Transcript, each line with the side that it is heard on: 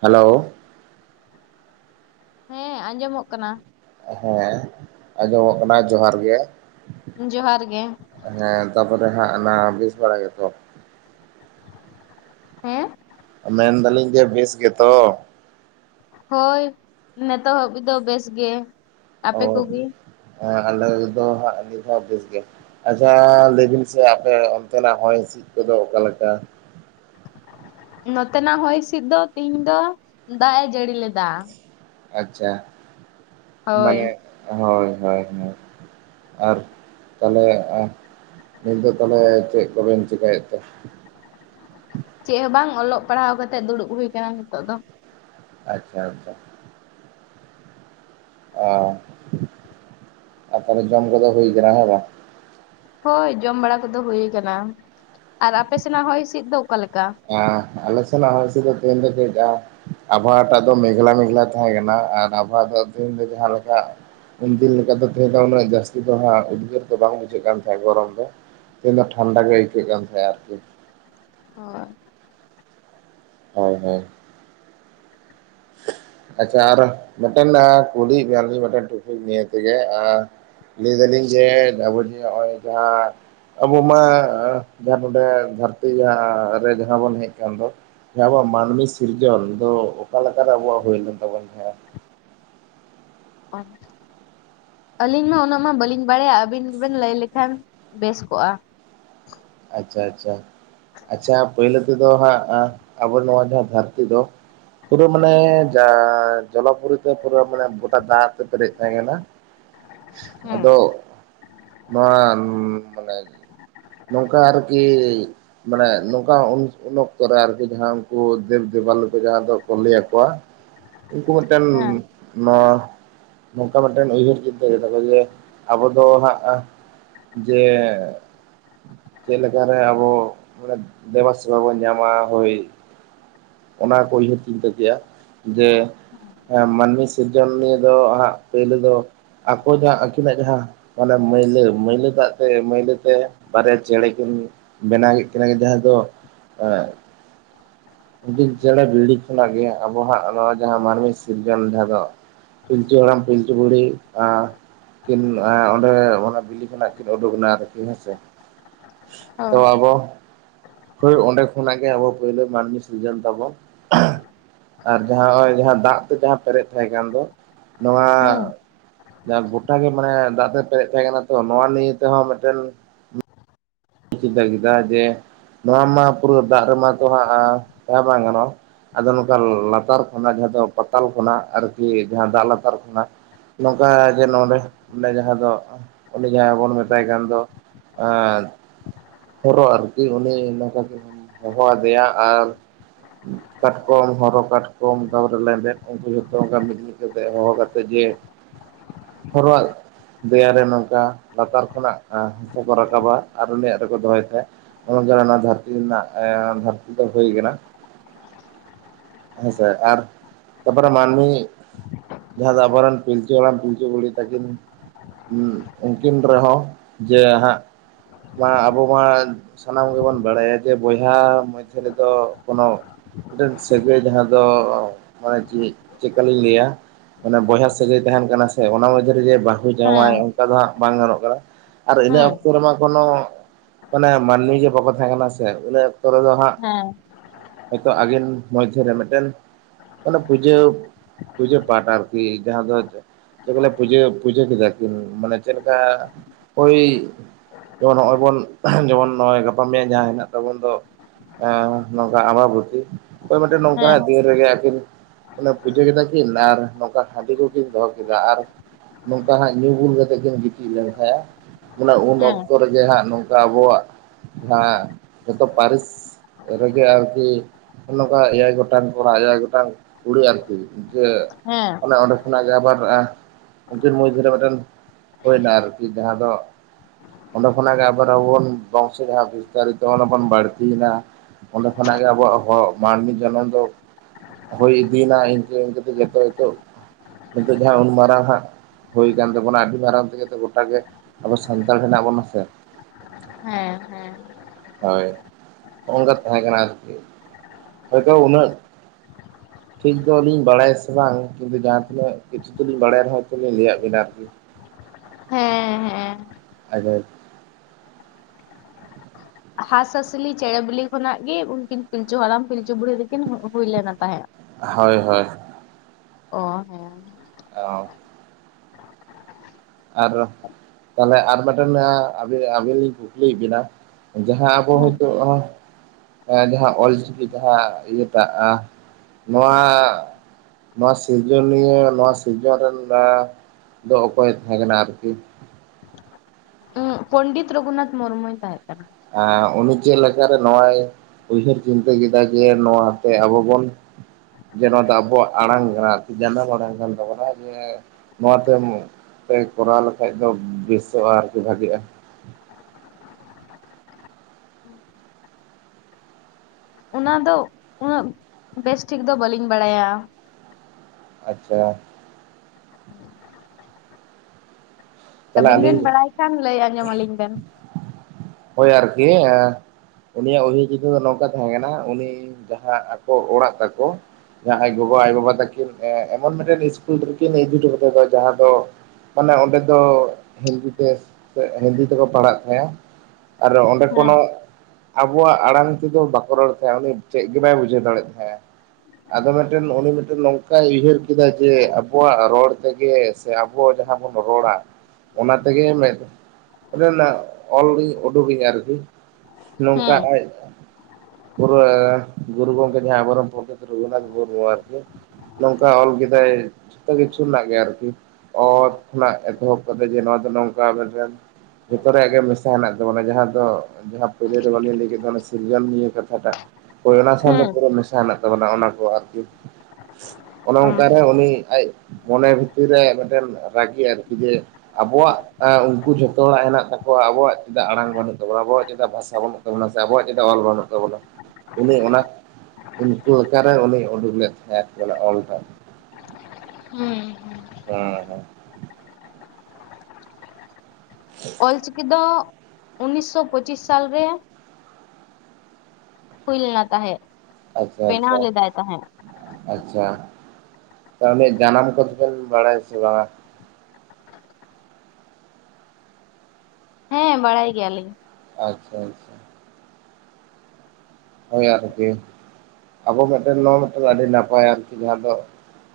right: Hello
left: ᱦᱮᱸ ᱟᱸᱡᱚᱢᱚᱜ ᱠᱟᱱᱟ
right: ᱦᱮᱸ ᱟᱸᱡᱚᱢᱚᱜ ᱠᱟᱱᱟ ᱡᱚᱦᱟᱨ ᱜᱮ
left: ᱡᱚᱦᱟᱨ ᱜᱮ
right: ᱛᱚᱵᱮᱦᱟᱜ ᱚᱱᱟ ᱵᱮᱥ ᱵᱟᱲᱟ ᱜᱮᱛᱚ?
left: ᱦᱮᱸ?
right: ᱢᱮᱱᱫᱟᱹᱞᱤᱧ ᱡᱮ ᱵᱮᱥ ᱜᱮᱛᱚ?
left: ᱦᱳᱭ ᱱᱮᱛᱚᱜ ᱦᱟᱹᱵᱤᱡ ᱫᱚ ᱵᱮᱥ ᱜᱮ ᱾ ᱟᱯᱮ ᱠᱚᱜᱮ?
right: ᱦᱮᱸ ᱟᱞᱮ ᱫᱚ ᱦᱟᱸᱜ ᱱᱤᱛᱦᱚ ᱵᱮᱥ ᱜᱮ, ᱟᱪᱪᱷᱟ ᱞᱟᱹᱭᱵᱤᱱ ᱥᱮ ᱟᱯᱮ ᱚᱱᱛᱮᱱᱟᱜ ᱦᱚᱭ ᱦᱤᱥᱤᱫᱼᱼ ᱠᱚᱫᱚ ᱚᱠᱟ ᱞᱮᱠᱟ?
left: ᱱᱚᱛᱮᱱᱟᱜ ᱦᱚᱭ ᱦᱤᱥᱤᱫ ᱫᱚ ᱛᱮᱦᱤᱧ ᱫᱚ ᱫᱟᱜ ᱮ ᱡᱟᱹᱲᱤ ᱞᱮᱫᱟ ᱾
right: ᱟᱪᱪᱷᱟ, ᱢᱟᱱᱮ ᱦᱚᱭ ᱦᱚᱭ ᱦᱚᱭᱼᱼ ᱟᱨ ᱛᱟᱦᱞᱮ ᱱᱤᱛ ᱫᱚ ᱛᱟᱦᱞᱮ ᱪᱮᱫ ᱠᱚᱵᱮᱱ ᱪᱤᱠᱟᱹᱭᱮᱫ ᱛᱮ?
left: ᱪᱮᱫ ᱦᱚᱸ ᱵᱟᱝ ᱚᱞᱚᱜ ᱯᱟᱲᱦᱟᱣ ᱠᱟᱛᱮᱜ ᱫᱩᱲᱩᱵ ᱦᱩᱭ ᱠᱟᱱᱟ ᱱᱤᱛᱚᱜ ᱫᱚ ᱾
right: ᱟᱪᱪᱷᱟ ᱟᱪᱪᱷᱟ ᱚ ᱟᱨ ᱛᱟᱦᱞᱮ ᱡᱚᱢ ᱠᱚᱫᱚ ᱦᱩᱭ ᱠᱟᱱᱟ ᱦᱮᱸ ᱵᱟᱝ?
left: ᱦᱳᱭ ᱡᱚᱢ ᱵᱟᱲᱟ ᱠᱚᱫᱚ ᱦᱩᱭ ᱠᱟᱱᱟ, ᱟᱨ ᱟᱯᱮ ᱥᱮᱱᱟᱜ ᱦᱚᱭ ᱦᱤᱥᱤᱫ ᱫᱚ ᱚᱠᱟᱞᱮᱠᱟ
right: ᱟᱻ ᱟᱞᱮᱥᱮᱱᱟᱜ ᱦᱚᱭ ᱦᱤᱥᱤᱫ ᱫᱚ ᱛᱮᱦᱮᱧ ᱫᱚ ᱠᱟᱹᱡ ᱟᱻ ᱟᱵᱷᱚᱣᱟᱴᱟᱜ ᱫᱚ ᱢᱮᱜᱞᱟ ᱢᱮᱜᱞᱟ ᱛᱟᱦᱮᱸ ᱠᱟᱱᱟ ᱟᱨ ᱟᱵᱷᱚᱣᱟ ᱫᱚ ᱫᱤᱱ ᱫᱚ ᱡᱟᱦᱟ ᱞᱮᱠᱟ ᱩᱱ ᱫᱤᱱ ᱞᱮᱠᱟ ᱫᱚ ᱛᱮᱦᱮᱧ ᱫᱚ ᱩᱱᱟᱹᱜ ᱡᱟᱹᱥᱛᱤ ᱫᱚ ᱦᱟᱸᱜ ᱩᱫᱽᱜᱟᱹᱨ ᱫᱚ ᱵᱟᱝ ᱵᱩᱡᱷᱟᱹᱜ ᱠᱟᱱ ᱛᱟᱦᱮᱸᱜ ᱜᱚᱨᱚᱢ ᱫᱚ ᱛᱮᱦᱮᱱ ᱫᱚ ᱴᱷᱟᱱᱰᱟ ᱜᱮᱹ ᱟᱹᱭᱠᱟᱹᱜ ᱠᱟᱱᱛᱟᱦᱮᱹᱜ ᱟᱨᱠᱤ
left: ᱦᱳᱭ
right: ᱦᱚᱭ ᱦᱚᱭ ᱟᱪᱪᱷᱟ ᱟᱨ ᱢᱤᱫᱴᱮᱱ ᱮᱹ ᱠᱩᱞᱤ [unintelligible] ᱴᱚᱯᱤᱠ ᱱᱤᱭᱮ ᱛᱮᱜᱮ ᱟᱻ ᱞᱟᱹᱭ ᱫᱟᱹᱞᱤᱧ ᱡᱮ ᱟᱵᱚ ᱡᱮ ᱱᱚᱜᱚᱭ ᱡᱟᱦᱟᱸ ᱟᱵᱚ ᱢᱟ ᱡᱟᱦᱟᱸ ᱱᱚᱰᱮ ᱫᱷᱟᱹᱨᱛᱤ ᱡᱟᱦᱟᱸ ᱨᱮ ᱡᱟᱦᱟᱸ ᱵᱚᱱ ᱦᱮᱡ ᱠᱟᱱ ᱫᱚ ᱡᱟᱦᱟ ᱟᱵᱚᱣᱟᱜ ᱢᱟᱹᱱᱢᱤ ᱥᱤᱨᱡᱚᱱ ᱫᱚ ᱚᱠᱟ ᱞᱮᱠᱟᱨᱮ ᱟᱵᱚᱣᱟᱜ ᱦᱩᱭ ᱞᱮᱱ ᱛᱟᱵᱚᱱ ᱛᱟᱦᱮᱸᱜ-ᱟ?
left: [unintelligible] ᱟᱹᱞᱤᱧ ᱢᱟ ᱩᱱᱟᱹᱜ ᱢᱟ ᱵᱟᱹᱞᱤᱧ ᱵᱟᱲᱟᱭᱟ ᱟᱹᱵᱤᱱ ᱜᱮᱵᱮᱱ ᱞᱟᱹᱭ ᱞᱮᱠᱷᱟᱱ ᱵᱮᱥ ᱠᱚᱜᱼᱟ
right: ᱟᱪᱪᱷᱟ ᱟᱪᱪᱷᱟ ᱟᱪᱪᱷᱟ ᱯᱟᱹᱭᱞᱟᱹ ᱛᱮᱫᱚ ᱫᱚ ᱦᱟᱸᱜ ᱟ ᱟᱵᱚ ᱱᱚᱣᱟ ᱡᱟᱸᱦᱟ ᱫᱷᱟᱹᱨᱛᱤ ᱫᱚ ᱯᱩᱨᱟᱹ ᱢᱟᱱᱮ ᱡᱟ ᱡᱚᱞᱟᱯᱩᱨᱤ ᱛᱮ ᱯᱩᱨᱟᱹ ᱢᱟᱱᱮ ᱜᱚᱴᱟ ᱫᱟᱜ ᱛᱮ ᱯᱮᱨᱮᱡ ᱛᱟᱦᱮᱸ ᱠᱟᱱᱟ
left: ᱦᱮᱸ
right: ᱟᱫᱚ ᱱᱚᱣᱟ ᱢᱟᱱᱮ ᱱᱚᱝᱠᱟ ᱟᱨᱠᱤ ᱢᱟᱱᱮ ᱱᱚᱝᱠᱟ ᱩᱱ ᱚᱠᱛᱚ ᱨᱮ ᱟᱨᱠᱤ ᱡᱟᱦᱟᱸ ᱩᱱᱠᱩ ᱫᱮᱵᱼ ᱫᱮᱵᱟᱞᱳ ᱠᱚ ᱡᱟᱦᱟᱸ ᱫᱚ [unintelligible] ᱞᱟᱹᱭᱟ ᱠᱚᱣᱟ ᱩᱱᱠᱩ ᱢᱤᱫᱴᱮᱱ
left: ᱦᱮᱸ
right: ᱱᱚᱣᱟ ᱱᱚᱝᱠᱟ ᱢᱤᱫᱴᱮᱱ ᱩᱭᱦᱟᱹᱨ ᱪᱤᱱᱛᱟᱹ ᱦᱮᱡᱱᱟᱠᱚ ᱡᱮ ᱟᱵᱚ ᱫᱚ ᱦᱟᱸᱜᱼᱟ ᱡᱮ ᱪᱮᱫ ᱞᱮᱠᱟᱨᱮ ᱟᱵᱚ ᱢᱟᱱᱮ ᱫᱮᱵᱟᱥᱮᱵᱟ ᱵᱚᱱ ᱧᱟᱢᱟ ᱦᱳᱭ ᱚᱱᱟ ᱠᱚ ᱩᱭᱦᱟᱹᱨ ᱪᱤᱱᱛᱟᱹ ᱠᱮᱜ-ᱟ ᱡᱮ ᱦᱮᱸ ᱢᱟᱹᱱᱢᱤ ᱥᱤᱨᱡᱚᱱ ᱱᱤᱭᱟᱹ ᱫᱚ ᱦᱟᱸᱜ ᱯᱳᱭᱞᱳ ᱫᱚ ᱟᱠᱚ ᱫᱚ ᱦᱟᱜ ᱟᱹᱠᱤᱱᱟᱜ ᱡᱟᱦᱟᱸ ᱚᱱᱮ ᱢᱟᱹᱭᱞᱟᱹ ᱢᱟᱹᱭᱞᱟᱹ ᱫᱟᱜ ᱛᱮ ᱢᱟᱹᱭᱞᱟᱹᱛᱮ ᱵᱟᱨᱭᱟ ᱪᱮᱬᱮ ᱠᱤᱱ ᱵᱮᱱᱟᱣ ᱠᱮᱫ ᱠᱤᱱᱟᱹ ᱡᱟᱦᱟᱸ ᱫᱚ ᱮᱜ ᱩᱫᱩᱜ ᱪᱮᱬᱮ ᱵᱤᱲᱤ ᱠᱷᱚᱱᱟᱜ ᱜᱮ ᱟᱵᱚᱣᱟᱜ ᱱᱚᱣᱟ ᱡᱟᱦᱟᱸ ᱢᱟᱹᱱᱢᱤ ᱥᱤᱨᱡᱚᱱ ᱡᱟᱦᱟ ᱫᱚ ᱯᱤᱞᱪᱩ ᱦᱟᱲᱟᱢ ᱯᱤᱞᱪᱩ ᱵᱩᱲᱦᱤ ᱟᱨ ᱠᱤᱱ ᱮ ᱚᱸᱰᱮ ᱚᱱᱟ ᱵᱤᱞᱤ ᱠᱷᱚᱱᱟᱜ ᱠᱤᱱ ᱩᱰᱩᱠ ᱟᱨᱠᱤ ᱦᱮᱥᱮ ᱛᱚ
left: ᱦᱳᱭ
right: ᱟᱵᱚ ᱦᱳᱭ ᱚᱸᱰᱮ ᱠᱷᱚᱱ ᱜᱮ ᱟᱵᱚ ᱯᱳᱭᱞᱳ ᱢᱟᱹᱱᱢᱤ ᱥᱤᱨᱡᱚᱱ ᱛᱟᱵᱚ ᱟᱜᱻ ᱟᱨ ᱡᱟᱦᱟ ᱱᱚᱜᱼᱚᱭ ᱡᱟᱦᱟ ᱫᱟᱜ ᱛᱮ ᱡᱟᱦᱟ ᱯᱮᱨᱮᱡ ᱛᱟᱦᱮ ᱠᱟᱱ ᱫᱚ ᱱᱚᱣᱟ
left: ᱦᱮᱸ
right: ᱜᱚᱴᱟᱜᱮ ᱢᱟᱱᱮ ᱫᱟᱜ ᱛᱮ ᱯᱮᱨᱮᱡ ᱛᱟᱦᱮᱸ ᱠᱟᱱᱟ ᱛᱚ ᱱᱚᱣᱟ ᱱᱤᱭᱮ ᱛᱮᱦᱚᱸ ᱢᱤᱫᱴᱮᱱ ᱤᱧ ᱪᱤᱱᱛᱟᱹ ᱠᱮᱫᱟ ᱡᱮ ᱱᱚᱣᱟ ᱢᱟ ᱯᱩᱨᱟᱹ ᱫᱟᱜ ᱨᱮᱢᱟ ᱛᱚ ᱦᱟᱜ ᱛᱟᱦᱮ ᱵᱟᱝ ᱜᱟᱱᱚᱜᱼᱟ ᱟᱫᱚ ᱱᱚᱝᱠᱟ ᱞᱟᱛᱟᱨ ᱠᱷᱚᱱᱟᱜ ᱡᱟᱦᱟᱸ ᱫᱚ ᱯᱟᱛᱟᱞ ᱠᱷᱚᱱᱟᱜ ᱟᱨᱠᱤ ᱡᱟᱦᱟᱸ ᱫᱟᱜ ᱞᱟᱛᱟᱨ ᱠᱷᱚᱱᱟᱜ ᱱᱚᱝᱠᱟ ᱡᱮ ᱱᱚᱰᱮ ᱱᱚᱰᱮ ᱡᱟᱦᱟᱸ ᱫᱚ ᱩᱱᱤ ᱡᱟᱦᱟᱸ ᱵᱚᱱ ᱢᱮᱛᱟᱭ ᱠᱟᱱ ᱫᱚ ᱮᱫ ᱦᱚᱨᱚ ᱟᱨᱠᱤ ᱩᱱᱤ ᱱᱟᱠᱟ ᱠᱚ ᱦᱚᱦᱚ ᱟᱫᱮᱭᱟ ᱟᱨ ᱠᱟᱴᱠᱚᱢ ᱦᱚᱨᱚ ᱠᱟᱴᱠᱚᱢ ᱛᱟᱨᱯᱚᱨᱮ ᱞᱮᱰᱮᱫ ᱩᱱᱠᱩ ᱡᱷᱚᱛᱚ ᱚᱱᱠᱟ ᱢᱤᱫ ᱢᱤᱫ ᱠᱟᱛᱮ ᱦᱚᱦᱚ ᱠᱟᱛᱮᱫ ᱜᱮ ᱦᱚᱨᱚᱣᱟᱜ ᱫᱮᱭᱟ ᱨᱮ ᱱᱚᱝᱠᱟ ᱞᱟᱛᱟᱨ ᱠᱷᱚᱱᱟᱜ ᱮ ᱦᱟᱥᱟ ᱠᱚ ᱨᱟᱠᱟᱵᱟ ᱟᱨ ᱩᱱᱤᱭᱟᱜ ᱨᱮᱠᱚ ᱫᱚᱦᱚᱭ ᱛᱟᱦᱮ ᱩᱱ ᱡᱚᱦᱳᱜ ᱱᱚᱣᱟ ᱫᱷᱟᱹᱨᱛᱤ ᱨᱮᱱᱟᱜ ᱫᱷᱟᱹᱨᱛᱤ ᱫᱚ ᱦᱩᱭ ᱠᱟᱱᱟ ᱦᱮᱥᱮ ᱟᱨ ᱛᱟᱯᱚᱨᱮ ᱢᱟᱹᱱᱢᱤ ᱡᱟᱦᱟ ᱫᱚ ᱟᱵᱳᱨᱮᱱ ᱯᱤᱞᱪᱩ ᱦᱟᱲᱟᱢ ᱯᱤᱞᱪᱩ ᱵᱩᱲᱦᱤ ᱛᱟᱠᱤᱱᱼᱼ ᱩᱱᱠᱤᱱ ᱨᱮᱦᱚᱸ ᱡᱮ ᱦᱟᱸᱜ ᱢᱟ ᱟᱵᱚ ᱢᱟ ᱥᱟᱱᱟᱢ ᱠᱚᱜᱮ ᱵᱚᱱ ᱵᱟᱲᱟᱭᱟ ᱡᱮ ᱵᱚᱭᱦᱟ ᱢᱚᱫᱽᱫᱷᱮ ᱨᱮᱫᱚ ᱠᱳᱱᱳ ᱢᱤᱫᱴᱮᱱ ᱥᱟᱹᱜᱟᱹᱭ ᱡᱟᱦᱟᱸ ᱫᱚ ᱢᱟᱱᱮ ᱪᱮᱫ ᱪᱮᱫᱠᱟᱞᱤᱧ ᱞᱟᱹᱭᱟ ᱚᱱᱮ ᱵᱚᱭᱦᱟ ᱥᱟᱹᱜᱟᱹᱭ ᱛᱟᱦᱮᱱ ᱠᱟᱱᱟ ᱥᱮ ᱚᱱᱟ ᱢᱚᱫᱽᱫᱷᱮ ᱨᱮᱜᱮ ᱵᱟ. ᱦᱩ ᱡᱟᱶᱟᱭ
left: ᱦᱮᱸ
right: ᱚᱱᱠᱟ ᱫᱚ ᱦᱟᱸᱜ ᱵᱟᱝ ᱜᱟᱱᱚᱜ ᱠᱟᱱᱟ ᱟᱨ ᱤᱱᱟᱹ
left: ᱦᱮᱸ
right: ᱚᱠᱛᱚ ᱨᱮᱢᱟ ᱠᱳᱱᱳ ᱚᱱᱮ ᱢᱟᱹᱱᱢᱤ ᱜᱮ ᱵᱟᱠᱚ ᱛᱟᱦᱮᱸ ᱠᱟᱱᱟ ᱥᱮ ᱤᱱᱟᱹ ᱚᱠᱛᱚ ᱨᱮᱫᱚ ᱦᱟᱸᱜ
left: ᱦᱮᱸ
right: ᱦᱚᱭᱛᱳ ᱟᱜᱮᱱ ᱢᱚᱫᱽᱫᱷᱮᱨᱮ ᱢᱤᱫᱴᱮᱱ ᱢᱟᱱᱮ ᱯᱩᱡᱟᱹ ᱯᱩᱡᱟᱹ ᱯᱟᱴ ᱟᱨᱠᱤ ᱡᱟᱦᱟᱸ ᱫᱚ ᱼᱼ ᱪᱮᱫ ᱠᱚ ᱢᱮᱱᱟ ᱯᱩᱡᱟᱹ ᱯᱩᱡᱟᱹ ᱠᱮᱫᱟ ᱠᱤᱱ ᱢᱟᱱᱮ ᱪᱮᱫᱞᱮᱠᱟ ᱳᱭ ᱡᱮᱢᱚᱱ ᱦᱚᱜᱚᱭ ᱚᱱ ᱡᱮᱢᱚᱱ ᱱᱚᱜᱼᱚᱭ ᱜᱟᱯᱟ ᱢᱮᱭᱟᱝ ᱡᱟᱦᱟᱸ ᱦᱮᱱᱟᱜ ᱛᱟᱵᱚᱱ ᱫᱚ ᱱᱚᱝᱠᱟ ᱟᱢᱵᱟᱵᱚᱛᱤ ᱛᱚ ᱢᱤᱫᱴᱮᱱ
left: ᱦᱮᱸ
right: ᱱᱚᱝᱠᱟᱱᱟᱜ ᱫᱤᱱ ᱨᱮᱜᱮ ᱟᱹᱠᱤᱱ ᱚᱱᱮ ᱯᱩᱡᱟᱹ ᱠᱮᱫᱟ ᱠᱤᱱ ᱟᱨ ᱱᱚᱠᱟ ᱦᱟᱺᱰᱤ ᱠᱚᱠᱤᱱ ᱫᱚᱦᱚ ᱠᱮᱫᱟ ᱟᱨ ᱱᱚᱝᱠᱟ ᱦᱟᱸᱜ ᱧᱩ ᱵᱩᱞ ᱠᱟᱛᱮᱜ ᱠᱤᱱ ᱜᱤᱛᱤᱡ ᱞᱮᱱᱛᱟᱭᱟ ᱚᱱᱟ ᱩᱱ
left: ᱦᱮᱸ
right: ᱚᱠᱛᱚ ᱨᱮᱜᱮ ᱦᱟᱸᱜ ᱱᱚᱝᱠᱟ ᱟᱵᱚᱣᱟᱜ ᱡᱟᱦᱟᱸ ᱡᱚᱛᱚ ᱯᱟᱹᱨᱤᱥ ᱨᱮᱜᱮ ᱟᱨᱠᱤ ᱱᱚᱝᱠᱟ ᱮᱭᱟᱭ ᱜᱚᱴᱟᱝ ᱠᱚᱲᱟ ᱮᱭᱟᱭ ᱜᱚᱴᱟᱝ ᱠᱩᱲᱤ ᱟᱨᱠᱤ ᱡᱮ
left: ᱦᱮᱸ
right: ᱚᱱᱮ ᱚᱸᱰᱮ ᱠᱷᱚᱱᱟᱜ ᱜᱮ ᱟᱵᱟᱨ [unintelligible] ᱩᱱᱠᱤᱱ ᱢᱚᱫᱽᱫᱷᱮ ᱢᱤᱫᱴᱟᱝ ᱦᱩᱭᱱᱟ ᱟᱨᱠᱤ ᱡᱟᱦᱟᱸ ᱫᱚ ᱚᱸᱰᱮ ᱠᱷᱚᱱᱟᱜ ᱜᱮ ᱟᱵᱟᱨ ᱟᱵᱚᱵᱚᱱ ᱵᱚᱝᱥᱚ ᱡᱟᱦᱟ ᱵᱤᱥᱛᱟᱨᱤᱛᱚ ᱚᱱᱟ ᱵᱚᱱ ᱵᱟᱹᱲᱛᱤᱭ ᱱᱟ ᱚᱱᱰᱮ ᱠᱷᱚᱱᱟᱜ ᱜᱮ ᱟᱵᱚᱣᱟᱜ ᱦᱚᱜ ᱢᱟᱹᱱᱢᱤ ᱡᱚᱱᱚᱢ ᱫᱚ ᱦᱩᱭ ᱤᱫᱤᱭᱮᱱᱟ ᱤᱱᱠᱟᱹ ᱤᱱᱠᱟᱹᱛᱮ ᱡᱚᱛᱚ ᱱᱤᱛᱚᱜ ᱱᱤᱛᱚᱜ ᱡᱟᱦᱟᱸ ᱩᱱ ᱢᱟᱨᱟᱝ ᱦᱟᱸᱜ ᱦᱩᱭ ᱠᱟᱱ ᱛᱟᱵᱳᱱᱟ ᱟᱹᱰᱤ ᱢᱟᱨᱟᱝ ᱛᱮᱜᱮ ᱜᱚᱴᱟᱜᱮ ᱟᱵᱚ ᱥᱟᱱᱛᱟᱲ ᱦᱮᱱᱟᱜ ᱵᱚᱱᱟ ᱥᱮ
left: ᱦᱮᱸ ᱦᱮᱸ
right: ᱦᱳᱭ ᱦᱚᱜ ᱚ ᱱᱚᱝᱠᱟ ᱛᱟᱦᱮᱸ ᱠᱟᱱᱟ ᱟᱨᱠᱤ ᱦᱳᱭᱛᱚ ᱩᱱᱟᱹᱜ ᱴᱷᱤᱠ ᱫᱚ ᱞᱤᱧ ᱵᱟᱲᱟᱭᱟ ᱥᱮ ᱵᱟᱝ ᱠᱤᱱᱛᱩ ᱡᱟᱦᱟᱸ ᱛᱤᱱᱟᱹᱜ ᱠᱤᱪᱷᱩ ᱫᱚᱞᱤᱧ ᱵᱟᱲᱟᱭᱟ ᱨᱮᱦᱚ ᱛᱚ ᱞᱤᱧ ᱞᱟᱹᱭ ᱟᱫ ᱵᱤᱱᱟ ᱟᱨᱠᱤ [unintelligible]
left: ᱦᱮᱸ ᱦᱮᱸ
right: ᱟᱫᱚ
left: ᱦᱟᱥᱼᱦᱟᱸᱥᱞᱤ ᱪᱮᱬᱮ ᱵᱤᱞᱤ ᱠᱷᱚᱱᱟᱜ ᱜᱮ ᱩᱱᱠᱤᱱ ᱯᱤᱞᱪᱩ ᱦᱟᱲᱟᱢ ᱯᱤᱞᱪᱩ ᱵᱩᱲᱦᱤ ᱫᱩᱠᱤᱱ ᱦᱩᱭ ᱞᱮᱱᱟ ᱛᱟᱦᱮᱸᱫ
right: ᱦᱳᱭ ᱦᱳᱭ
left: ᱚ
right: ᱚ ᱟᱨ ᱛᱟᱦᱞᱮ ᱟᱨ ᱢᱤᱫᱴᱮᱱ ᱟᱹᱵᱤᱱ ᱟᱹᱵᱤᱱ ᱞᱤᱧ ᱠᱩᱠᱞᱤᱭᱮᱫ ᱵᱤᱱᱟ ᱡᱟᱦᱟᱸ ᱟᱵᱚ ᱦᱚᱭᱛᱳ
left: ᱦᱮᱸ
right: ᱚ ᱡᱟᱦᱟᱸ ᱚᱞᱪᱤᱠᱤ ᱡᱟᱦᱟᱸ ᱤᱭᱟᱹᱴᱟᱜ ᱱᱚᱣᱟ ᱱᱚᱣᱟ ᱥᱤᱡᱚᱱᱤᱭᱟᱹ ᱱᱚᱣᱟ ᱥᱤᱡᱚᱱ ᱨᱮᱱ ᱜᱟ ᱫᱚ ᱚᱠᱚᱭ ᱛᱟᱦᱮ ᱠᱟᱱᱟ ᱟᱨᱠᱤ
left: ᱯᱚᱱᱰᱤᱛ ᱨᱚᱜᱷᱩᱱᱟᱛᱷ ᱢᱩᱨᱢᱩᱭ ᱛᱟᱦᱮᱜ ᱠᱟᱱᱟ
right: ᱮ ᱩᱱᱤ ᱪᱮᱫ ᱞᱮᱠᱟᱨᱮ ᱱᱚᱣᱟᱭ ᱩᱭᱦᱟᱹᱨ ᱪᱤᱱᱛᱟᱹ ᱠᱮᱫᱟ ᱡᱮ ᱱᱚᱣᱟ ᱟᱯᱮ ᱟᱵᱚ ᱵᱚᱱ ᱡᱮ ᱱᱚᱣᱟ ᱫᱚ ᱟᱵᱚᱣᱟᱜ ᱟᱲᱟᱝ ᱠᱟᱱᱟ ᱡᱟᱱᱟᱢ ᱟᱲᱟᱝ ᱠᱟᱱ ᱛᱟᱵᱚᱱᱟ ᱡᱮ ᱱᱚᱣᱟᱛᱮ ᱛᱮ ᱠᱚᱨᱟᱣ ᱞᱮᱠᱷᱟᱡ ᱫᱚ ᱵᱮᱥᱚᱜᱼᱟ ᱟᱨᱠᱤ ᱵᱷᱟᱜᱮᱜᱼᱟ
left: ᱚᱱᱟ ᱫᱚ ᱩᱱᱟᱹᱜ ᱵᱮᱥ ᱴᱷᱤᱠ ᱫᱚ ᱵᱟᱹᱞᱤᱧ ᱵᱟᱲᱟᱭᱟ
right: ᱟᱪᱪᱷᱟ ᱛᱟᱦᱚᱞᱮ
left: ᱟᱹᱵᱤᱱ ᱵᱤᱱ
right: ᱟᱹᱞᱤᱧ
left: ᱵᱟᱲᱟᱭ ᱠᱷᱟᱱ ᱞᱟᱹᱭ ᱟᱸᱡᱚᱢ ᱟᱹᱞᱤᱧ ᱵᱮᱱ
right: ᱦᱳᱭ ᱟᱨᱠᱤ ᱮᱼᱼ ᱩᱱᱤᱭᱟᱜ ᱩᱭᱦᱟᱹᱨ ᱪᱤᱱᱛᱟᱹ ᱫᱚ ᱱᱚᱝᱠᱟ ᱛᱟᱦᱮ ᱠᱟᱱᱟ ᱩᱱᱤ ᱡᱟᱸᱦᱟ ᱟᱠᱚ ᱚᱲᱟᱜ ᱛᱟᱠᱚ ᱡᱟᱦᱟᱸ ᱟᱡ ᱜᱚᱜᱚ ᱟᱭᱳ ᱵᱟᱵᱟ ᱛᱟᱹᱠᱤᱱ ᱮᱢᱚᱱ ᱢᱤᱫᱴᱮᱱ ᱥᱠᱩᱞ ᱨᱮᱠᱤᱱ ᱢᱟᱱᱮ ᱚᱸᱰᱮ ᱫᱚ ᱦᱤᱱᱫᱤ ᱛᱮ ᱦᱤᱱᱫᱤ ᱛᱮᱠᱚ ᱯᱟᱲᱦᱟᱜ ᱛᱟᱦᱮᱸᱜᱼᱟ ᱟᱨᱚ ᱚᱸᱰᱮ
left: ᱦᱮᱸ
right: ᱠᱳᱱᱳ ᱟᱵᱚᱣᱟᱜ ᱟᱲᱟᱝ ᱛᱮᱫᱚ ᱵᱟᱠᱚ ᱨᱚᱲᱮᱫ ᱛᱟᱦᱮᱸᱜ ᱩᱱᱤ ᱪᱮᱫ ᱜᱮ ᱵᱟᱭ ᱵᱩᱡᱷᱟᱹᱣ ᱫᱟᱲᱮᱭᱟᱜ ᱛᱟᱦᱮᱸᱜᱼᱟ ᱟᱫᱚ ᱢᱤᱫᱴᱮᱱ ᱩᱱᱤ ᱢᱤᱫᱴᱮᱱ ᱱᱚᱝᱠᱟᱭ ᱩᱭᱦᱟᱹᱨ ᱠᱮᱫᱟ ᱡᱮ ᱟᱵᱚᱣᱟᱜ ᱨᱚᱲ ᱛᱮᱜᱮ ᱥᱮ ᱟᱵᱚ ᱡᱟᱦᱟ ᱵᱚᱱ ᱨᱚᱲᱟ ᱚᱱᱟ ᱛᱮᱜᱮ ᱢᱮᱫ ᱨᱮᱱᱟᱜ ᱚᱞ ᱤᱧ ᱩᱰᱩᱠ ᱤᱧ ᱟᱨᱠᱤ ᱱᱚᱝᱠᱟ ᱟᱡ
left: ᱦᱮᱸ
right: ᱯᱩᱨᱟᱹ ᱜᱩᱨᱩ ᱜᱚᱝᱠᱮ ᱡᱟᱦᱟᱸ ᱟᱵᱚᱨᱮᱱ ᱯᱚᱱᱰᱤᱛ ᱨᱚᱜᱷᱩᱱᱟᱛᱷ ᱢᱩᱨᱢᱩ ᱟᱨᱠᱤ ᱱᱚᱝᱠᱟ ᱚᱞ ᱠᱮᱫᱟᱭ ᱡᱚᱛᱚ ᱠᱤᱪᱷᱩ ᱨᱮᱱᱟᱜ ᱜᱮ ᱟᱨᱠᱤ ᱚᱛ ᱠᱷᱚᱱᱟᱜ ᱮᱛᱚᱦᱚᱵ ᱛᱚᱵᱮ ᱡᱮ ᱱᱚᱣᱟ ᱫᱚ ᱱᱚᱝᱠᱟ ᱢᱮᱱᱠᱷᱟᱱ ᱡᱷᱚᱛᱚ ᱨᱮᱭᱟᱜ ᱜᱮ ᱢᱮᱥᱟ ᱦᱮᱱᱟᱜ ᱛᱟᱵᱚᱱᱟ ᱡᱟᱦᱟᱸ ᱫᱚ ᱡᱟᱦᱟᱸ ᱯᱳᱭᱞᱳ ᱨᱮ ᱵᱟᱹᱞᱤᱧ ᱞᱟᱹᱭ ᱠᱮᱫᱟ ᱥᱤᱨᱜᱹᱞ ᱱᱤᱭᱹ ᱠᱟᱛᱷᱟᱴᱟᱜ ᱦᱳᱭ ᱚᱱᱟ ᱥᱟᱶ ᱫᱚ ᱯᱩᱨᱟᱹ ᱢᱮᱥᱟ ᱦᱮᱱᱟᱜ ᱛᱟᱵᱚᱱᱟ ᱚᱱᱟ ᱠᱚ ᱟᱨᱠᱤ ᱚᱱᱮ
left: ᱦᱮᱸ
right: ᱚᱱᱠᱟᱨᱮ ᱩᱱᱤ ᱟᱡ ᱢᱚᱱᱮ ᱵᱷᱤᱛᱤᱨ ᱨᱮ ᱢᱤᱫᱴᱮᱱ ᱨᱟᱹᱜᱤ ᱟᱨᱠᱤ ᱡᱮ ᱟᱵᱚᱣᱟᱜ ᱩᱱᱠᱩ ᱡᱷᱚᱛᱚ ᱦᱚᱲᱟᱜ ᱦᱮᱱᱟᱜ ᱛᱟᱠᱚᱣᱟ ᱟᱵᱚᱣᱟᱜ ᱪᱮᱫᱟᱜ ᱟᱲᱟᱝ ᱵᱟᱹᱱᱩᱜ ᱛᱟᱵᱚᱱᱟ ᱟᱵᱚᱣᱟᱜ ᱪᱮᱫᱟᱜ ᱵᱷᱟᱥᱟ ᱵᱟᱹᱱᱩᱜ ᱛᱟᱵᱩᱱᱟ ᱥᱮ ᱟᱵᱚᱣᱟᱜ ᱪᱮᱫᱟᱜ ᱚᱞ ᱵᱟᱹᱱᱩᱜ ᱛᱟᱵᱚᱱᱟ ᱩᱱᱤ ᱚᱱᱟ ᱩᱱᱠᱩ ᱟᱠᱟᱨᱮ ᱩᱱᱤ ᱩᱰᱩᱠ ᱞᱮᱫ ᱛᱟᱸᱦᱮᱜ ᱚᱱᱟ ᱚᱞ ᱴᱟᱜ ᱦᱩᱸ ᱦᱩᱸ
left: ᱚᱞᱪᱤᱠᱤ ᱫᱚ ᱩᱱᱤᱥᱥᱚ ᱯᱚᱸᱪᱤᱥ ᱥᱟᱞᱨᱮ ᱦᱩᱭ ᱞᱮᱱᱟ ᱛᱟᱸᱦᱮᱫ
right: ᱟᱪᱪᱷᱟ
left: ᱵᱮᱱᱟᱣ
right: ᱟᱪᱪᱷᱟ
left: ᱞᱮᱫᱟᱭ ᱛᱟᱸᱦᱮᱫ
right: ᱟᱪᱪᱷᱟ ᱩᱱᱤᱭ ᱡᱟᱱᱟᱢ ᱠᱚᱫᱚᱵᱮᱱ ᱵᱟᱲᱟᱭᱟ ᱥᱮ ᱵᱟᱝᱼᱟ [unintelligible]
left: ᱦᱮᱸ ᱵᱟᱲᱟᱭ ᱜᱮᱭᱟᱞᱤᱧ
right: ᱟᱪᱪᱷᱟ ᱟᱪᱪᱷᱟ ᱦᱳᱭ ᱟᱨᱠᱤ ᱟᱵᱚ ᱢᱤᱫᱴᱮᱱ ᱱᱚᱣᱟ ᱢᱤᱫᱴᱮᱱ ᱟᱹᱰᱤ ᱱᱟᱯᱟᱭᱟ ᱟᱨᱠᱤ ᱡᱟᱸᱦᱟ ᱫᱚ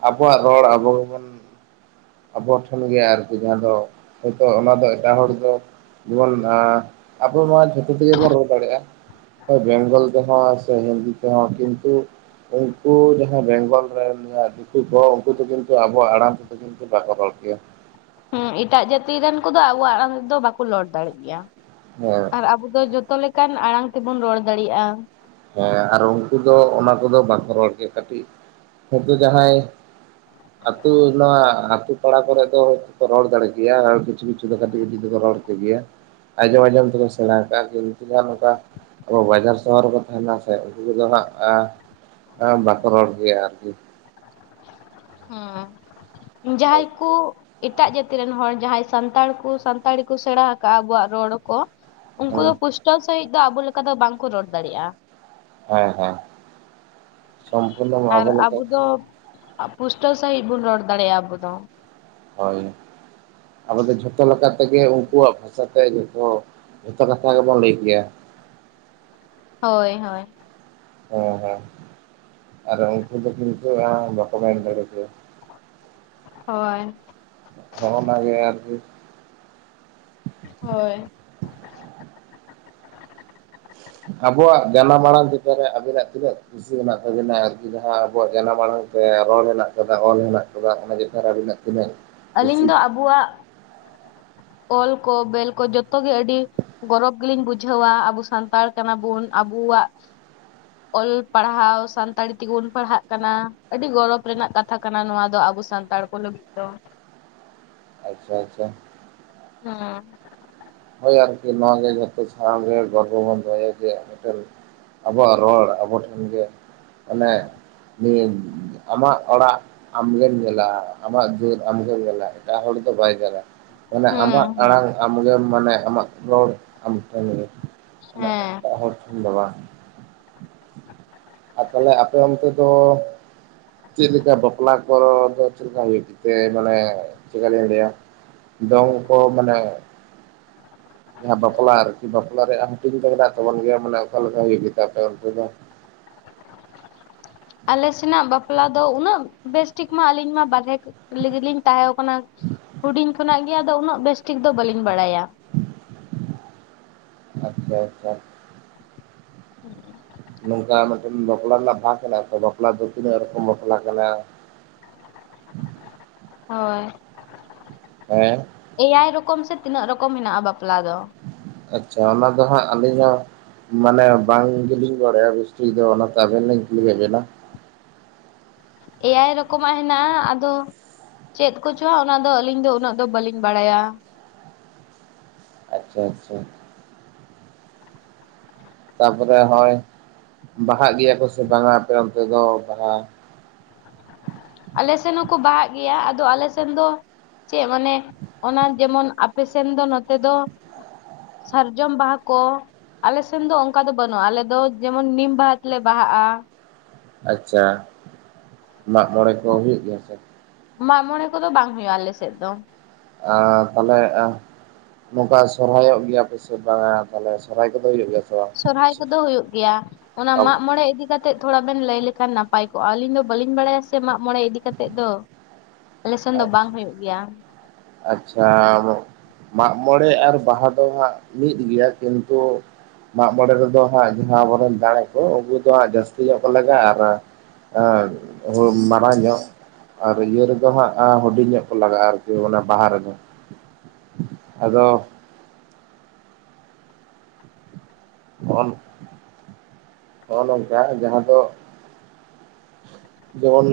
right: ᱟᱵᱚᱣᱟᱜ ᱨᱚᱲ ᱟᱵᱚ ᱜᱮᱵᱚᱱ ᱟᱵᱚ ᱴᱷᱮᱱᱜᱮ ᱟᱨᱠᱤ ᱡᱟᱦᱟᱸ ᱫᱚ ᱦᱚᱭᱛᱚ ᱚᱱᱟ ᱫᱚ ᱮᱴᱟᱜ ᱦᱚᱲ ᱫᱚ ᱡᱮᱢᱚᱱ ᱟᱵᱚ ᱱᱚᱣᱟ ᱡᱷᱚᱛᱚ ᱛᱮᱜᱮ ᱵᱚᱱ ᱨᱚᱲ ᱫᱟᱲᱮᱭᱟᱜᱼᱟ ᱵᱮᱝᱜᱚᱞ ᱥᱮ ᱦᱤᱱᱫᱤ ᱛᱮ ᱦᱚᱸ ᱠᱤᱱᱛᱩ ᱩᱱᱠᱩ ᱡᱟᱦᱟᱸᱭ ᱵᱮᱝᱜᱚᱞ ᱨᱮᱱ ᱫᱤᱠᱩ ᱠᱚ ᱩᱱᱠᱩ ᱫᱚ ᱠᱤᱱᱛᱩ ᱟᱵᱚᱣᱟᱜ ᱟᱲᱟᱝ ᱛᱮᱫᱚ ᱠᱤᱱᱛᱩ ᱵᱟᱠᱚ ᱨᱚᱲ ᱠᱮᱭᱟ [unintelligible]
left: ᱦᱮᱸ ᱮᱴᱟᱜ ᱡᱟᱹᱛᱤ ᱨᱮᱱ ᱠᱚᱫᱚ ᱟᱵᱚᱣᱟᱜ ᱟᱲᱟᱝ ᱨᱮᱫᱚ ᱵᱟᱠᱚ ᱨᱚᱲ ᱫᱟᱲᱮᱜ ᱜᱮᱭᱟ
right: ᱦᱮᱸ
left: ᱟᱨ ᱟᱵᱚ ᱫᱚ ᱡᱚᱛᱚ ᱞᱮᱠᱟᱱ ᱟᱲᱟᱝ ᱛᱮᱵᱚᱱ ᱨᱚᱲ ᱫᱟᱲᱤᱭᱟᱜᱼᱟ
right: ᱦᱮᱸ ᱟᱨ ᱩᱱᱠᱩ ᱫᱚ ᱚᱱᱟ ᱠᱚᱫᱚ ᱵᱟᱝᱠᱚ ᱨᱚᱲ ᱠᱮ ᱠᱟᱹᱴᱤᱡ ᱦᱚᱭᱛᱳ ᱡᱟᱸᱦᱟᱭ ᱟᱹᱛᱩ ᱱᱚᱣᱟ ᱟᱹᱛᱩ ᱯᱟᱲᱟ ᱠᱚᱨᱮ ᱫᱚ ᱨᱚᱲ ᱫᱟᱲᱮ ᱜᱮᱭᱟ ᱟᱨ ᱠᱤᱪᱷᱩ ᱠᱤᱪᱷᱩ ᱫᱚ ᱠᱟᱹᱴᱤᱡ ᱠᱟᱹᱴᱤᱡ ᱫᱚᱠᱚ ᱨᱚᱲ ᱠᱮᱜᱮᱭᱟ ᱟᱸᱡᱚᱢ ᱟᱸᱡᱚᱢ ᱛᱮᱠᱮ ᱥᱮᱬᱟ ᱟᱠᱟᱟᱜᱼᱟ [unintelligible] ᱱᱚᱝᱠᱟ ᱟᱵᱚ ᱵᱟᱡᱟᱨ ᱥᱚᱦᱚᱨ ᱛᱟᱦᱮᱱᱟ ᱥᱮ ᱩᱱᱠᱩ ᱠᱚᱫᱚ ᱦᱟᱸᱜ ᱵᱟᱠᱚ ᱨᱚᱲ ᱜᱮᱭᱟ ᱟᱨᱠᱤ [inaudible]
left: ᱡᱟᱦᱟᱸᱭ ᱠᱩ ᱮᱴᱟᱜ ᱡᱟᱹᱛᱤ ᱨᱮᱱ ᱦᱚᱲ ᱡᱟᱦᱟᱸᱭ ᱥᱟᱱᱛᱟᱲ ᱠᱚ ᱥᱟᱱᱛᱟᱲᱤ ᱠᱚ ᱥᱮᱬᱟ ᱟᱠᱟᱜᱼᱟ ᱟᱵᱚᱣᱟᱜ ᱨᱚᱲ ᱠᱚ ᱩᱱᱠᱩ ᱫᱚ
right: ᱦᱮᱸ
left: ᱯᱩᱥᱴᱟᱹᱣ ᱥᱟᱹᱦᱤᱡ ᱫᱚ ᱟᱵᱚ ᱞᱮᱠᱟ ᱫᱚ ᱵᱟᱝᱠᱚ ᱨᱚᱲ ᱫᱟᱲᱮᱭᱟᱜᱼᱟ
right: ᱦᱮᱸ ᱦᱮᱸ ᱥᱚᱢᱯᱩᱨᱱᱚ ᱟᱵᱚ ᱞᱮᱠᱟ
left: ᱯᱩᱥᱴᱟᱹ ᱥᱟᱺᱦᱤᱡ ᱵᱚᱱ ᱨᱚᱲ ᱫᱟᱲᱮᱭᱟᱜᱼᱟ ᱟᱵᱚ ᱫᱚ
right: ᱦᱳᱭ, ᱟᱵᱚ ᱫᱚ ᱡᱷᱚᱛᱚ ᱞᱮᱠᱟ ᱛᱮᱜᱮ ᱩᱱᱠᱩᱣᱟᱜ ᱵᱷᱟᱥᱟᱛᱮ ᱡᱚᱛᱚ ᱡᱚᱛᱚ ᱠᱟᱛᱷᱟ ᱜᱮᱵᱚᱱ ᱞᱟᱹᱭ ᱠᱮᱭᱟ
left: ᱦᱳᱭ ᱦᱳᱭ
right: ᱦᱮᱸ ᱦᱮᱸ ᱟᱨ ᱩᱱᱠᱩᱫᱚ ᱠᱤᱱᱛᱩ ᱟᱨ ᱵᱟᱠᱚ ᱢᱮᱱ ᱫᱟᱲᱮ ᱠᱚᱣᱟ
left: ᱦᱳᱭ
right: ᱦᱚᱸᱚᱱᱟᱜᱮ ᱟᱨᱠᱤ
left: ᱦᱳᱭ
right: ᱟᱵᱚᱣᱟᱜ ᱡᱟᱱᱟᱢ ᱟᱲᱟᱝ ᱪᱮᱛᱟᱱ ᱨᱮ ᱟᱵᱤᱱᱟᱜ ᱛᱤᱱᱟᱹᱜ ᱠᱩᱥᱤ ᱢᱮᱱᱟᱜ ᱛᱟᱵᱤᱱᱟ ᱟᱨᱠᱤ ᱡᱟᱦᱟᱸ ᱟᱵᱚᱣᱟᱜ ᱡᱟᱱᱟᱢ ᱟᱲᱟᱝ ᱨᱚᱲ ᱦᱮᱱᱟᱜ ᱟᱠᱟᱫᱟ ᱚᱞ ᱦᱮᱱᱟᱜ ᱟᱠᱟᱫᱟ ᱚᱱᱟ ᱪᱮᱛᱟᱱ ᱨᱮ ᱟᱹᱵᱤᱱᱟᱜ
left: ᱟᱞᱤᱧ ᱫᱚ ᱟᱵᱚᱣᱟᱜ ᱚᱞ ᱠᱚ ᱵᱮᱞ ᱠᱚ ᱡᱚᱛᱚᱜ ᱜᱮ ᱟᱹᱰᱤ ᱜᱚᱨᱚᱵᱽ ᱜᱮᱞᱤᱧ ᱵᱩᱡᱷᱟᱹᱣᱟ ᱟᱵᱚ ᱥᱟᱱᱛᱟᱲ ᱠᱟᱱᱟ ᱵᱚᱱ ᱟᱵᱚ ᱵᱩᱣᱟᱜ ᱚᱞ ᱯᱟᱲᱦᱟᱣ ᱥᱟᱱᱛᱟᱲᱤ ᱛᱮᱜᱮᱵᱚᱱ ᱯᱟᱲᱦᱟᱜ ᱠᱟᱱᱟ ᱟᱹᱰᱤ ᱜᱚᱨᱚᱵᱽ ᱨᱮᱱᱟᱜ ᱠᱟᱛᱷᱟ ᱠᱟᱱᱟ ᱱᱚᱣᱟ ᱫᱚ ᱟᱵᱚ ᱟᱵᱚ ᱥᱟᱱᱛᱟᱲ ᱠᱚ ᱞᱟᱹᱜᱤᱫ ᱫᱚ
right: ᱟᱪᱪᱷᱟ ᱟᱪᱪᱷᱟ ᱾
left: ᱦᱩᱸ
right: ᱦᱳᱭ ᱟᱨᱠᱤ ᱱᱚᱣᱟᱣᱟᱜᱮ ᱡᱚᱛᱚ ᱥᱟᱱᱟᱢ ᱜᱮ ᱜᱚᱨᱵᱚ ᱵᱚᱱ ᱫᱚᱦᱚᱭᱟ ᱡᱮ ᱢᱤᱴᱟᱺᱜ ᱟᱵᱚᱣᱟᱜ ᱨᱚᱲ ᱟᱵᱚᱴᱷᱮᱱᱜᱮ ᱢᱟᱱᱮ ᱱᱤᱭᱟᱹ ᱟᱢᱟᱜ ᱚᱲᱟᱜ ᱟᱢᱜᱮᱢ ᱧᱮᱞᱟ ᱟᱢᱟᱜ ᱡᱟᱹᱛ ᱟᱢᱜᱮᱢ ᱧᱮᱞᱟ ᱮᱴᱟᱜ ᱦᱚᱲ ᱫᱚ ᱵᱟᱭ ᱧᱮᱞᱟ ᱢᱟᱱᱮ ᱟᱢᱟᱜ
left: ᱦᱩᱸ ᱦᱩᱸ
right: ᱟᱲᱟᱝ ᱟᱢᱜᱮᱢ ᱢᱟᱱᱮ ᱟᱢᱟᱜ ᱨᱚᱲ ᱟᱢ ᱴᱷᱮᱱ ᱜᱮ᱾ ᱚᱱᱟ
left: ᱦᱮᱸ
right: ᱮᱴᱟᱜ ᱦᱚᱲ ᱴᱷᱮᱱ ᱫᱚ ᱵᱟᱝ᱾ ᱟᱨ ᱛᱟᱦᱞᱮ ᱟᱯᱮ ᱚᱱᱛᱮ ᱫᱚ ᱪᱮᱫ ᱞᱮᱠᱟ ᱵᱟᱯᱞᱟ ᱠᱚ ᱫᱚ ᱪᱮᱫ ᱞᱮᱠᱟ ᱦᱩᱭᱩᱜ ᱜᱮᱛᱮ ᱢᱟᱱᱮ ᱪᱮᱫᱠᱟᱞᱤᱧ ᱞᱟᱹᱭᱟ ᱫᱚᱝ ᱠᱚ ᱢᱟᱱᱮ ᱡᱟᱦᱟᱸ ᱵᱟᱯᱞᱟ ᱟᱨᱠᱤ ᱵᱟᱯᱞᱟ ᱨᱮᱭᱟᱜ ᱦᱟᱹᱴᱤᱧ ᱫᱚ ᱢᱮᱱᱟᱜ ᱛᱟᱵᱚᱱ ᱜᱮᱭᱟ ᱢᱟᱱᱮ ᱚᱠᱟ ᱞᱮᱠᱟ ᱦᱩᱭᱩᱜ ᱜᱮ ᱛᱟᱯᱮᱭᱟ ᱚᱱᱛᱮ ᱫᱚ᱾ [inaudible]
left: ᱟᱞᱮ ᱥᱮᱱᱟᱜ ᱵᱟᱯᱞᱟ ᱫᱚ ᱩᱱᱟᱹᱜ ᱵᱮᱥᱴᱷᱤᱠ ᱢᱟ ᱟᱹᱞᱤᱧ ᱢᱟ ᱵᱟᱦᱨᱮ ᱞᱮᱜᱮ ᱞᱤᱧ ᱛᱟᱦᱮᱸᱣ ᱠᱟᱱᱟ᱾ ᱦᱩᱰᱤᱧ ᱠᱷᱚᱱᱟᱜ ᱜᱮ ᱟᱫᱚ ᱩᱱᱟᱹᱜ ᱵᱮᱥᱴᱷᱤᱠ ᱫᱚ ᱵᱟᱹᱞᱤᱧ ᱵᱟᱲᱟᱭᱟ᱾
right: ᱟᱪᱪᱷᱟ ᱟᱪᱪᱷᱟ
left: [unintelligible]
right: ᱱᱚᱝᱠᱟ ᱢᱤᱫᱴᱮᱱ ᱵᱟᱯᱞᱟ ᱨᱮᱱᱟᱜ ᱵᱷᱟᱜᱽ ᱢᱮᱱᱟᱜ-ᱟ ᱵᱟᱯᱞᱟ ᱫᱚ ᱛᱤᱱᱟᱹᱜ ᱨᱚᱠᱚᱢ ᱵᱟᱯᱞᱟ ᱠᱟᱱᱟ᱾
left: ᱦᱳᱭ
right: ᱦᱮᱸ
left: ᱮᱭᱟᱭ ᱨᱚᱠᱚᱢ ᱥᱮ ᱛᱤᱱᱟᱹᱜ ᱨᱚᱠᱚᱢ ᱦᱮᱱᱟᱜ-ᱟ ᱵᱟᱯᱞᱟ ᱫᱚ
right: ᱟᱪᱪᱷᱟ ᱚᱱᱟ ᱫᱚ ᱦᱟᱸᱜ ᱟᱞᱤᱧ ᱦᱚᱸ ᱢᱟᱱᱮ ᱵᱟᱝ ᱜᱮᱞᱤᱧ ᱵᱟᱰᱟᱭᱟ ᱵᱮᱥᱴᱷᱤᱠ ᱫᱚ ᱚᱱᱟᱛᱮ ᱟᱵᱮᱱ ᱞᱤᱧ ᱠᱩᱞᱤ ᱠᱮᱫ ᱵᱤᱱᱟ᱾
left: ᱮᱭᱟᱭ ᱨᱚᱠᱚᱢᱟᱜ ᱦᱮᱱᱟᱜᱼᱟ ᱟᱫᱚ ᱪᱮᱫ ᱠᱚᱪᱚ ᱚᱱᱟᱫᱚ ᱟᱹᱞᱤᱧ ᱫᱚ ᱩᱱᱟᱹᱜ ᱫᱚ ᱵᱟᱹᱞᱤᱧ ᱵᱟᱲᱟᱭᱟ᱾
right: [inaudible] ᱟᱪᱪᱷᱟ ᱛᱟᱨᱯᱚᱨᱮ ᱦᱚᱭ ᱵᱟᱦᱟᱜ ᱜᱮᱭᱟ ᱠᱚ ᱥᱮ ᱵᱟᱝᱟ ᱟᱯᱮ ᱚᱱᱛᱮ ᱫᱚ ᱵᱟᱦᱟ [inaudible]
left: ᱠᱚ ᱵᱟᱦᱟᱜ ᱜᱮᱭᱟ ᱟᱫᱚ ᱟᱞᱮ ᱥᱮᱱ ᱫᱚ ᱪᱮᱫ ᱢᱟᱱᱮ ᱚᱱᱟ ᱡᱮᱢᱚᱱ ᱟᱯᱮ ᱥᱮᱱ ᱫᱚ ᱱᱚᱛᱮ ᱫᱚ ᱥᱟᱨᱡᱚᱢ ᱵᱟᱦᱟ ᱠᱚ ᱟᱞᱮ ᱥᱮᱱ ᱫᱚ ᱚᱱᱠᱟ ᱫᱚ ᱵᱟᱹᱱᱩᱜᱼᱟ ᱟᱞᱮ ᱫᱚ ᱡᱮᱢᱚᱱ ᱱᱤᱢ ᱵᱟᱦᱟ ᱛᱮᱞᱮ ᱵᱟᱦᱟᱜᱼᱟ
right: ᱟᱪᱪᱷᱟ ᱢᱟᱜᱢᱚᱬᱮ ᱠᱚ ᱦᱩᱭᱩᱜ ᱜᱮᱭᱟ ᱥᱮ
left: ᱢᱟᱜ ᱢᱚᱬᱮ ᱠᱚᱫᱚ ᱵᱟᱝ ᱦᱩᱭᱩᱜᱼᱟ ᱟᱞᱮ ᱥᱮᱫ ᱫᱚ
right: ᱟᱨ ᱛᱟᱦᱞᱮ ᱟ ᱱᱚᱝᱠᱟ ᱥᱚᱨᱦᱟᱭᱚᱜ ᱜᱮᱭᱟ ᱯᱮᱥᱮ ᱵᱟᱝᱟ ᱛᱟᱦᱞᱮ ᱥᱚᱨᱦᱟᱭ ᱠᱚᱫᱚ ᱦᱩᱭᱩᱜ ᱜᱮᱭᱟ
left: ᱥᱚᱨᱦᱟᱭ
right: ᱥᱮ
left: ᱠᱚᱫᱚ ᱦᱩᱭᱩᱜ ᱜᱮᱭᱟ ᱚᱱᱟ
right: ᱵᱟᱝ?
left: ᱢᱟᱜ ᱢᱚᱬᱮ ᱤᱫᱤᱠᱟ ᱠᱟᱛᱮᱜ ᱛᱷᱚᱲᱟ ᱵᱮᱱ ᱞᱟᱹᱭ ᱞᱮᱠᱷᱟᱱ ᱱᱟᱯᱟᱭ ᱠᱚᱜ ᱟᱹᱞᱤᱧ ᱫᱚ ᱵᱟᱹᱞᱤᱧ ᱵᱟᱲᱟᱭᱟ ᱥᱮ ᱢᱟᱜ ᱢᱚᱬᱮ ᱤᱫᱤ ᱠᱟᱛᱮᱮᱫ ᱫᱚ ᱟᱞᱮ ᱥᱮᱱ ᱫᱚ ᱵᱟᱝ ᱦᱩᱭᱩᱜ ᱜᱮᱭᱟ
right: ᱟᱪᱪᱷᱟ ᱢᱟᱜ ᱢᱚᱬᱮ ᱟᱨ ᱵᱟᱦᱟ ᱫᱚ ᱦᱟᱸᱜ ᱢᱤᱫ ᱜᱮᱭᱟ ᱠᱤᱱᱛᱩ ᱢᱟᱜ ᱢᱚᱬᱮ ᱨᱮᱫᱚ ᱦᱟᱸᱜ ᱡᱟᱦᱟᱸ ᱟᱵᱚᱨᱮᱱ ᱫᱟᱲᱮ ᱠᱚ ᱩᱱᱠᱩ ᱫᱚᱟᱸ ᱡᱟᱹᱥᱛᱤ ᱧᱚᱜ ᱠᱚ ᱞᱟᱜᱟᱜᱼᱟ ᱟᱨ ᱮ ᱢᱟᱨᱟᱝ ᱧᱚᱜ ᱟᱨ ᱤᱭᱟᱹ ᱨᱮᱫᱚ ᱦᱟᱸᱜ ᱦᱩᱰᱤᱧ ᱧᱚᱜ ᱠᱚ ᱞᱟᱜᱟᱜᱼᱟ ᱟᱨᱠᱤ ᱚᱱᱟ ᱵᱟᱦᱟ ᱨᱮᱫᱚ ᱟᱫᱚ [unintelligible] [inaudible] ᱱᱚᱝᱠᱟ ᱡᱟᱦᱟᱸ ᱫᱚ ᱡᱮᱢᱚᱱ